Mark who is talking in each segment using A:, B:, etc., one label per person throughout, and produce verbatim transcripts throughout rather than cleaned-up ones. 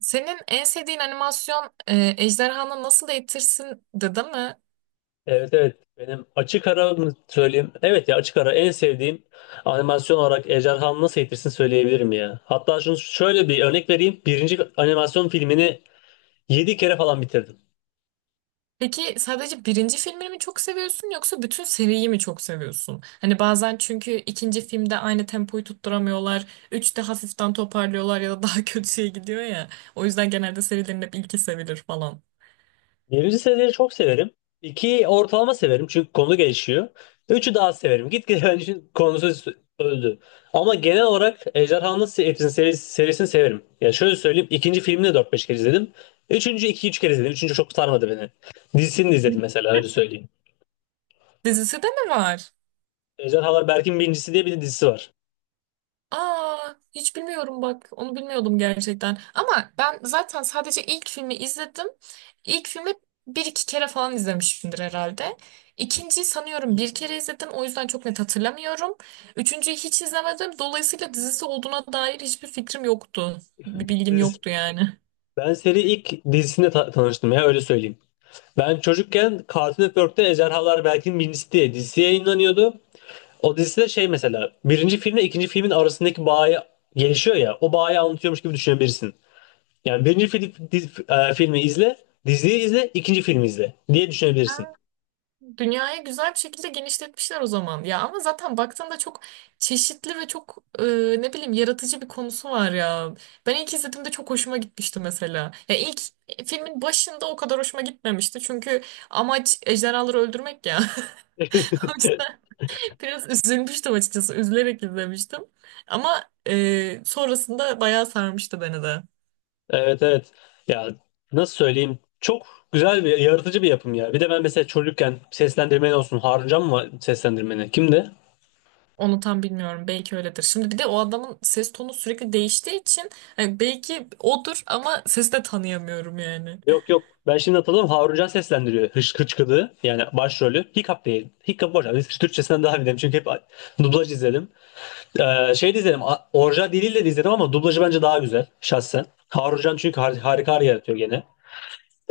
A: Senin en sevdiğin animasyon e, Ejderhanı Nasıl Eğitirsin'di değil mi?
B: Evet evet benim açık ara mı söyleyeyim? Evet ya açık ara en sevdiğim animasyon olarak Ejderhanı Nasıl Eğitirsin söyleyebilirim ya. Hatta şunu şöyle bir örnek vereyim. Birinci animasyon filmini yedi kere falan bitirdim.
A: Peki sadece birinci filmini mi çok seviyorsun yoksa bütün seriyi mi çok seviyorsun? Hani bazen çünkü ikinci filmde aynı tempoyu tutturamıyorlar. Üçte hafiften toparlıyorlar ya da daha kötüye gidiyor ya. O yüzden genelde serilerin hep ilki sevilir falan.
B: Birinci seriyi çok severim. İkiyi ortalama severim çünkü konu gelişiyor. Üçü daha severim. Gitgide benim için konusu öldü. Ama genel olarak Ejderhanı Nasıl Eğitirsin serisi, serisini severim. Ya şöyle söyleyeyim, ikinci filmini de dört beş kere izledim. Üçüncü iki üç kere izledim. Üçüncü çok sarmadı beni. Dizisini de izledim, mesela öyle söyleyeyim.
A: Dizisi de mi var?
B: Ejderhalar Berk'in Birincisi diye bir de dizisi var.
A: Aa, hiç bilmiyorum bak. Onu bilmiyordum gerçekten. Ama ben zaten sadece ilk filmi izledim. İlk filmi bir iki kere falan izlemişimdir herhalde. İkinciyi sanıyorum bir kere izledim. O yüzden çok net hatırlamıyorum. Üçüncüyü hiç izlemedim. Dolayısıyla dizisi olduğuna dair hiçbir fikrim yoktu. Bir bilgim
B: Dizisi.
A: yoktu yani.
B: Ben seri ilk dizisinde ta- tanıştım ya, öyle söyleyeyim. Ben çocukken Cartoon Network'te Ejderhalar Berk'in Birincisi diye dizisi yayınlanıyordu. O dizide şey, mesela birinci filmle ikinci filmin arasındaki bağı gelişiyor ya, o bağı anlatıyormuş gibi düşünebilirsin. Yani birinci fil- diz- e, filmi izle, diziyi izle, ikinci filmi izle diye düşünebilirsin.
A: Dünyayı güzel bir şekilde genişletmişler o zaman. Ya ama zaten baktığında çok çeşitli ve çok e, ne bileyim yaratıcı bir konusu var ya. Ben ilk izlediğimde çok hoşuma gitmişti mesela. Ya ilk e, filmin başında o kadar hoşuma gitmemişti. Çünkü amaç ejderhaları öldürmek ya. O yüzden biraz üzülmüştüm açıkçası. Üzülerek izlemiştim. Ama e, sonrasında bayağı sarmıştı beni de.
B: Evet evet. Ya nasıl söyleyeyim? Çok güzel bir, yaratıcı bir yapım ya. Bir de ben mesela çocukken seslendirmen olsun. Haruncan mı seslendirmeni? Kimdi?
A: Onu tam bilmiyorum. Belki öyledir. Şimdi bir de o adamın ses tonu sürekli değiştiği için hani belki odur ama sesi de tanıyamıyorum yani.
B: Yok yok. Ben şimdi hatırladım. Haruncan seslendiriyor. Hış Hıçkıdığı. Yani başrolü. Hiccup değil. Hiccup boş. Biz Türkçesinden daha bilirim. Çünkü hep dublaj izledim. Ee, şey de izledim. a- Orijinal diliyle de izledim ama dublajı bence daha güzel. Şahsen. Haruncan çünkü har- harika yaratıyor gene.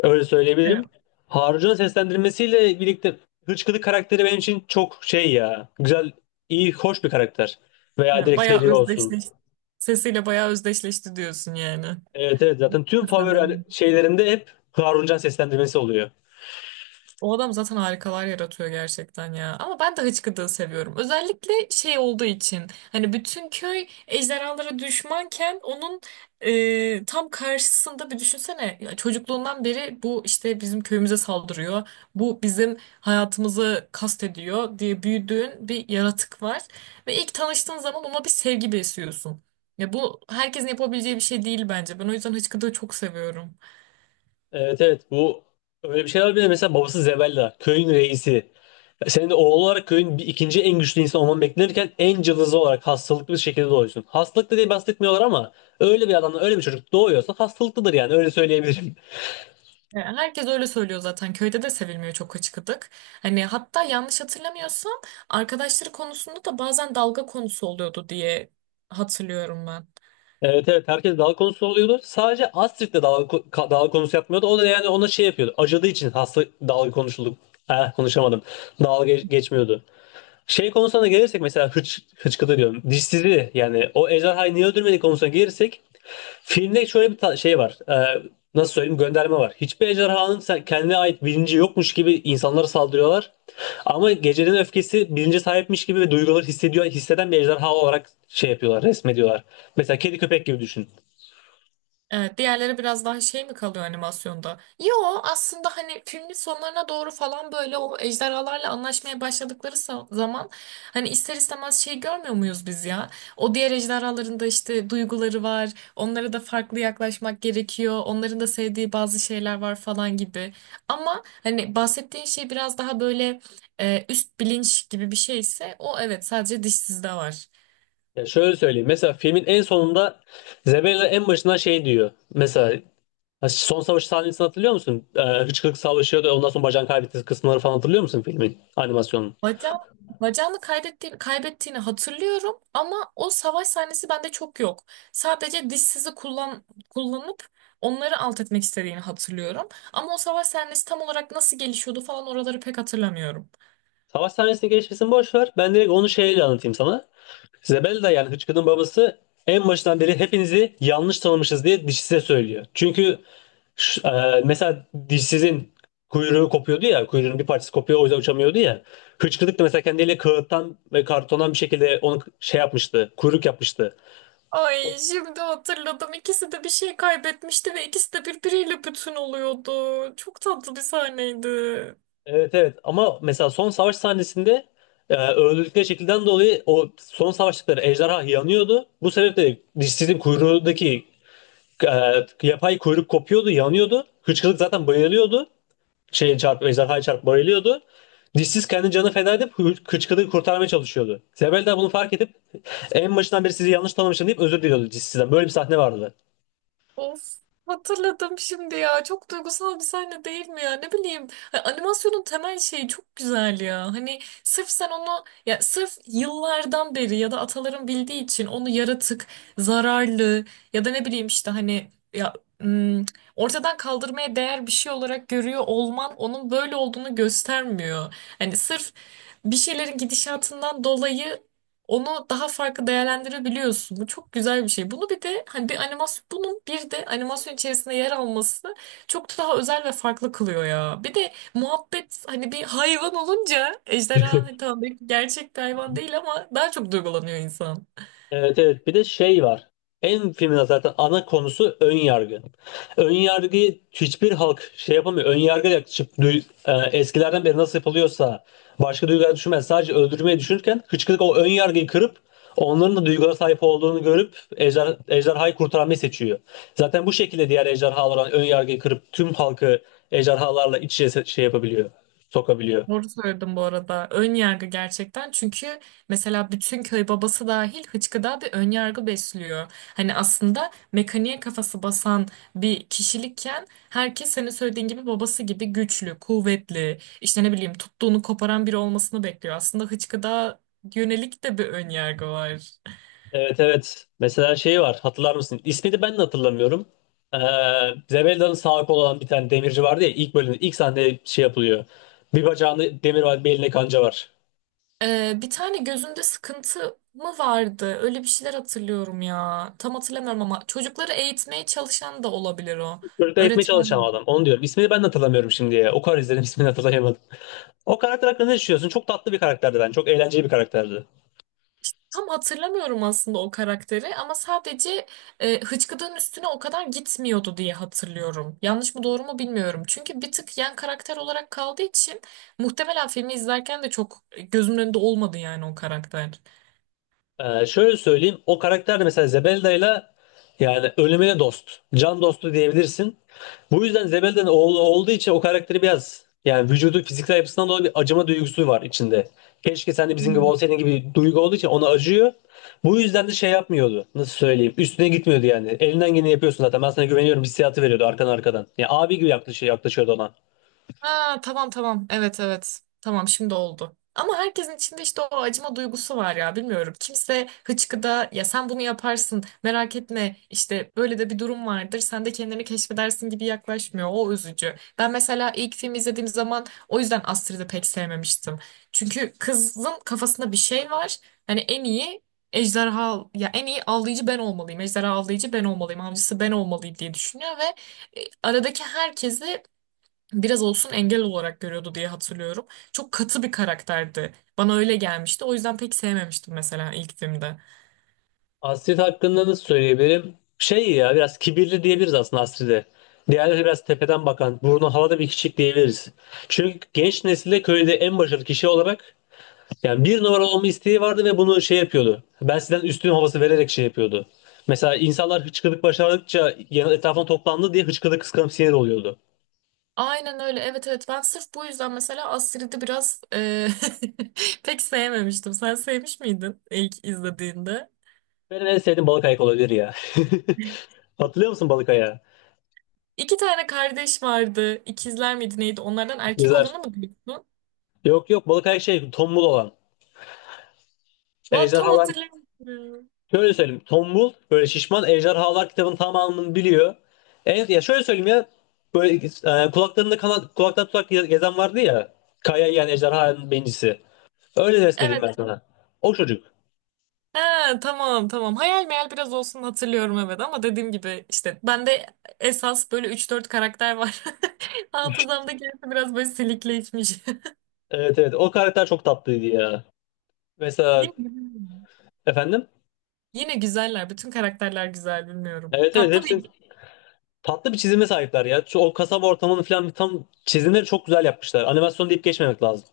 B: Öyle söyleyebilirim.
A: Evet.
B: Harun'un seslendirmesiyle birlikte Hıçkırık karakteri benim için çok şey ya. Güzel, iyi, hoş bir karakter. Veya
A: Yani
B: direkt
A: bayağı
B: seri olsun.
A: özdeşleşti. Sesiyle bayağı özdeşleşti diyorsun yani.
B: Evet evet, zaten tüm favori şeylerimde hep Haruncan seslendirmesi oluyor.
A: O adam zaten harikalar yaratıyor gerçekten ya. Ama ben de hıçkıdığı seviyorum. Özellikle şey olduğu için. Hani bütün köy ejderhalara düşmanken onun e, tam karşısında bir düşünsene. Ya çocukluğundan beri bu işte bizim köyümüze saldırıyor. Bu bizim hayatımızı kastediyor diye büyüdüğün bir yaratık var. Ve ilk tanıştığın zaman ona bir sevgi besliyorsun. Ya bu herkesin yapabileceği bir şey değil bence. Ben o yüzden hıçkıdığı çok seviyorum.
B: Evet evet, bu öyle bir şeyler bile, mesela babası Zebella köyün reisi. Senin de oğul olarak köyün bir, ikinci en güçlü insan olman beklenirken en cılızı olarak hastalıklı bir şekilde doğuyorsun. Hastalıklı diye bahsetmiyorlar ama öyle bir adamla öyle bir çocuk doğuyorsa hastalıklıdır yani, öyle söyleyebilirim.
A: Ya herkes öyle söylüyor zaten. Köyde de sevilmiyor çok açık adık. Hani hatta yanlış hatırlamıyorsam arkadaşları konusunda da bazen dalga konusu oluyordu diye hatırlıyorum.
B: Evet evet, herkes dalga konusu oluyordu. Sadece Astrid de dalga, ko- ka- dalga konusu yapmıyordu. O da yani ona şey yapıyordu. Acıdığı için hasta dalga konuşuldu. Eh, konuşamadım. Dalga geç- geçmiyordu. Şey konusuna da gelirsek, mesela hıç, hıçkıdı diyorum. Dişsizi yani o ejderhayı niye öldürmedi konusuna gelirsek, filmde şöyle bir ta- şey var. Ee, nasıl söyleyeyim, gönderme var. Hiçbir ejderhanın sen- kendine ait bilinci yokmuş gibi insanlara saldırıyorlar. Ama gecenin öfkesi bilince sahipmiş gibi ve duyguları hissediyor, hisseden bir ejderha olarak şey yapıyorlar, resmediyorlar. Mesela kedi köpek gibi düşün.
A: Evet, diğerleri biraz daha şey mi kalıyor animasyonda? Yo, aslında hani filmin sonlarına doğru falan böyle o ejderhalarla anlaşmaya başladıkları sa- zaman hani ister istemez şey görmüyor muyuz biz ya? O diğer ejderhaların da işte duyguları var. Onlara da farklı yaklaşmak gerekiyor. Onların da sevdiği bazı şeyler var falan gibi. Ama hani bahsettiğin şey biraz daha böyle e, üst bilinç gibi bir şeyse o, evet, sadece dişsizde var.
B: Ya şöyle söyleyeyim. Mesela filmin en sonunda Zebella en başına şey diyor. Mesela, ha, son savaş sahnesini hatırlıyor musun? Ee, Hıçkırık savaşıyor da ondan sonra bacağını kaybettiği kısımları falan hatırlıyor musun filmin, animasyonun?
A: Bacağım, bacağını kaybettiğini, kaybettiğini hatırlıyorum ama o savaş sahnesi bende çok yok. Sadece dişsizi kullan, kullanıp onları alt etmek istediğini hatırlıyorum. Ama o savaş sahnesi tam olarak nasıl gelişiyordu falan oraları pek hatırlamıyorum.
B: Savaş sahnesini geçmesini boş ver. Ben direkt onu şeyle anlatayım sana. Zebelda yani Hıçkırık'ın babası en başından beri hepinizi yanlış tanımışız diye dişsize söylüyor. Çünkü şu- e, mesela dişsizin kuyruğu kopuyordu ya, kuyruğunun bir parçası kopuyor, o yüzden uçamıyordu ya. Hıçkırık da mesela kendiyle kağıttan ve kartondan bir şekilde onu şey yapmıştı, kuyruk yapmıştı.
A: Ay şimdi hatırladım. İkisi de bir şey kaybetmişti ve ikisi de birbiriyle bütün oluyordu. Çok tatlı bir sahneydi.
B: Evet evet, ama mesela son savaş sahnesinde e, öldürdükleri şekilden dolayı o son savaştıkları ejderha yanıyordu. Bu sebeple dişsizin kuyruğundaki e, yapay kuyruk kopuyordu, yanıyordu. Hıçkırık zaten bayılıyordu. Şey çarp, ejderhaya çarp bayılıyordu. Dişsiz kendi canını feda edip hı- hıçkırığı kurtarmaya çalışıyordu. Zebel de bunu fark edip en başından beri sizi yanlış tanımışım deyip özür diliyordu dişsizden. Böyle bir sahne vardı.
A: Of, hatırladım şimdi ya. Çok duygusal bir sahne değil mi ya? Ne bileyim, hani animasyonun temel şeyi çok güzel ya. Hani sırf sen onu ya sırf yıllardan beri ya da ataların bildiği için onu yaratık, zararlı ya da ne bileyim işte hani ya ım, ortadan kaldırmaya değer bir şey olarak görüyor olman onun böyle olduğunu göstermiyor. Hani sırf bir şeylerin gidişatından dolayı onu daha farklı değerlendirebiliyorsun. Bu çok güzel bir şey. Bunu bir de hani bir animasyon bunun bir de animasyon içerisinde yer alması çok daha özel ve farklı kılıyor ya. Bir de muhabbet hani bir hayvan olunca ejderha hani tamam belki gerçek bir hayvan değil ama daha çok duygulanıyor insan.
B: Evet evet, bir de şey var. En filmin zaten ana konusu ön yargı. Ön yargıyı hiçbir halk şey yapamıyor. Ön yargıya yaklaşıp duy- e, eskilerden beri nasıl yapılıyorsa başka duygular düşünmez. Sadece öldürmeyi düşünürken hıçkırık o ön yargıyı kırıp onların da duygulara sahip olduğunu görüp ejder, ejderhayı kurtarmayı seçiyor. Zaten bu şekilde diğer ejderhalar ön yargıyı kırıp tüm halkı ejderhalarla iç içe se- şey yapabiliyor, sokabiliyor.
A: Doğru söyledim bu arada. Ön yargı gerçekten. Çünkü mesela bütün köy babası dahil hıçkıda bir ön yargı besliyor. Hani aslında mekaniğe kafası basan bir kişilikken herkes senin söylediğin gibi babası gibi güçlü, kuvvetli, işte ne bileyim tuttuğunu koparan biri olmasını bekliyor. Aslında hıçkıda yönelik de bir ön yargı var.
B: Evet evet. Mesela şey var, hatırlar mısın? İsmini ben de hatırlamıyorum. Ee, Zebelda'nın sağ kolu olan bir tane demirci vardı ya, ilk bölümde ilk sahnede şey yapılıyor. Bir bacağında demir var, bir elinde kanca var.
A: Ee, bir tane gözünde sıkıntı mı vardı? Öyle bir şeyler hatırlıyorum ya. Tam hatırlamıyorum ama çocukları eğitmeye çalışan da olabilir o.
B: Çocuklar etmeye
A: Öğretmen.
B: çalışan adam. Onu diyorum. İsmini ben de hatırlamıyorum şimdi ya. O kadar izledim, ismini hatırlayamadım. O karakter hakkında ne düşünüyorsun? Çok tatlı bir karakterdi ben. Çok eğlenceli bir karakterdi.
A: Tam hatırlamıyorum aslında o karakteri ama sadece e, Hıçkıdık'ın üstüne o kadar gitmiyordu diye hatırlıyorum. Yanlış mı doğru mu bilmiyorum. Çünkü bir tık yan karakter olarak kaldığı için muhtemelen filmi izlerken de çok gözümün önünde olmadı yani o karakter.
B: Ee, şöyle söyleyeyim. O karakter de mesela Zebelda'yla yani ölümüne dost. Can dostu diyebilirsin. Bu yüzden Zebelda'nın oğlu olduğu için o karakteri biraz yani vücudu, fiziksel yapısından dolayı bir acıma duygusu var içinde. Keşke sen de bizim gibi olsaydın gibi duygu olduğu için ona acıyor. Bu yüzden de şey yapmıyordu. Nasıl söyleyeyim? Üstüne gitmiyordu yani. Elinden geleni yapıyorsun zaten. Ben sana güveniyorum hissiyatı veriyordu arkan, arkadan. Yani abi gibi yaklaşıyor, yaklaşıyordu ona.
A: Ha, tamam tamam. Evet, evet. Tamam, şimdi oldu. Ama herkesin içinde işte o acıma duygusu var ya, bilmiyorum. Kimse hıçkıda ya sen bunu yaparsın merak etme işte böyle de bir durum vardır sen de kendini keşfedersin gibi yaklaşmıyor. O üzücü. Ben mesela ilk filmi izlediğim zaman o yüzden Astrid'i pek sevmemiştim. Çünkü kızın kafasında bir şey var. Hani en iyi ejderha ya en iyi avlayıcı ben olmalıyım. Ejderha avlayıcı ben olmalıyım. Avcısı ben olmalıyım diye düşünüyor ve e, aradaki herkesi biraz olsun engel olarak görüyordu diye hatırlıyorum. Çok katı bir karakterdi. Bana öyle gelmişti. O yüzden pek sevmemiştim mesela ilk filmde.
B: Astrid hakkında nasıl söyleyebilirim? Şey ya, biraz kibirli diyebiliriz aslında Astrid'e. Diğerleri biraz tepeden bakan, burnu havada bir kişilik diyebiliriz. Çünkü genç nesilde köyde en başarılı kişi olarak yani bir numara olma isteği vardı ve bunu şey yapıyordu. Ben sizden üstün havası vererek şey yapıyordu. Mesela insanlar hıçkırık başardıkça yan- etrafına toplandı diye hıçkırık kıskanıp sinir oluyordu.
A: Aynen öyle. Evet, evet, ben sırf bu yüzden mesela Astrid'i biraz e, pek sevmemiştim. Sen sevmiş miydin ilk izlediğinde?
B: Benim en sevdiğim balık ayak olabilir ya. Hatırlıyor musun balık ayağı?
A: İki tane kardeş vardı. İkizler miydi neydi? Onlardan erkek
B: Güzel.
A: olanı mı diyorsun?
B: Yok yok, balık ayak şey, tombul olan.
A: Va, tam
B: Ejderhalar.
A: hatırlamıyorum.
B: Şöyle söyleyeyim. Tombul böyle şişman, ejderhalar kitabın tamamını biliyor. En, ya şöyle söyleyeyim ya, böyle e, kulaklarında kanat, kulaktan tutak ge- gezen vardı ya. Kaya yiyen ejderhanın bencisi. Öyle resmedeyim
A: Evet.
B: ben sana. O çocuk.
A: Ha, tamam tamam. Hayal meyal biraz olsun hatırlıyorum evet ama dediğim gibi işte bende esas böyle üç dört karakter var. Hafızamdaki gerisi biraz böyle silikleşmiş.
B: Evet evet, o karakter çok tatlıydı ya.
A: Yine,
B: Mesela
A: güzel.
B: efendim.
A: Yine güzeller. Bütün karakterler güzel, bilmiyorum.
B: Evet evet,
A: Tatlı
B: hepsinin
A: bir.
B: tatlı bir çizime sahipler ya. Şu- O kasaba ortamını falan, tam çizimleri çok güzel yapmışlar. Animasyon deyip geçmemek lazım.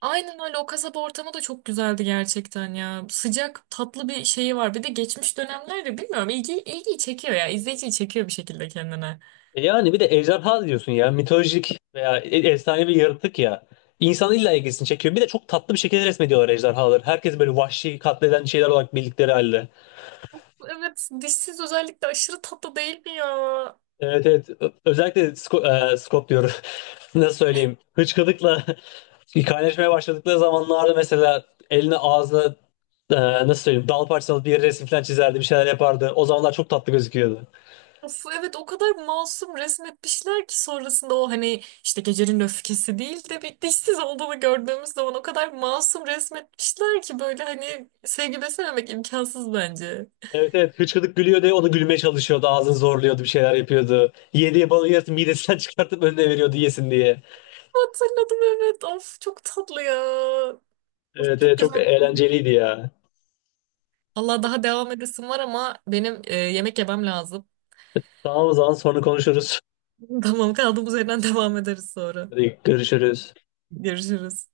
A: Aynen öyle, o kasaba ortamı da çok güzeldi gerçekten ya. Sıcak tatlı bir şeyi var. Bir de geçmiş dönemlerde bilmiyorum ilgi, ilgiyi çekiyor ya. İzleyiciyi çekiyor bir şekilde kendine.
B: E yani bir de ejderha diyorsun ya. Mitolojik veya e- efsane bir yaratık ya. İnsanın illa ilgisini çekiyor. Bir de çok tatlı bir şekilde resmediyorlar ejderhaları. Herkes böyle vahşi katleden şeyler olarak bildikleri halde.
A: Evet, dişsiz özellikle aşırı tatlı değil mi ya?
B: Evet evet. Ö- Özellikle Sco- e, Scott diyorum. Nasıl söyleyeyim? Hıçkırıkla kaynaşmaya başladıkları zamanlarda mesela eline, ağzına, e, nasıl söyleyeyim, dal parçalı bir yere resim falan çizerdi. Bir şeyler yapardı. O zamanlar çok tatlı gözüküyordu.
A: Of, evet, o kadar masum resmetmişler ki sonrasında o hani işte gecenin öfkesi değil de bir dişsiz olduğunu gördüğümüz zaman o kadar masum resmetmişler ki böyle hani sevgi beslememek imkansız bence.
B: Evet evet, hıçkıdık gülüyordu ya, onu gülmeye çalışıyordu, ağzını zorluyordu, bir şeyler yapıyordu. Yediği balığı yarısı midesinden çıkartıp önüne veriyordu yesin diye.
A: Hatırladım, evet, of çok tatlı ya. Of,
B: Evet
A: çok
B: evet, çok
A: güzel.
B: eğlenceliydi ya.
A: Allah daha devam edesim var ama benim e, yemek yemem lazım.
B: Tamam, o zaman sonra konuşuruz.
A: Tamam, kaldığımız yerden devam ederiz sonra.
B: Hadi görüşürüz.
A: Görüşürüz.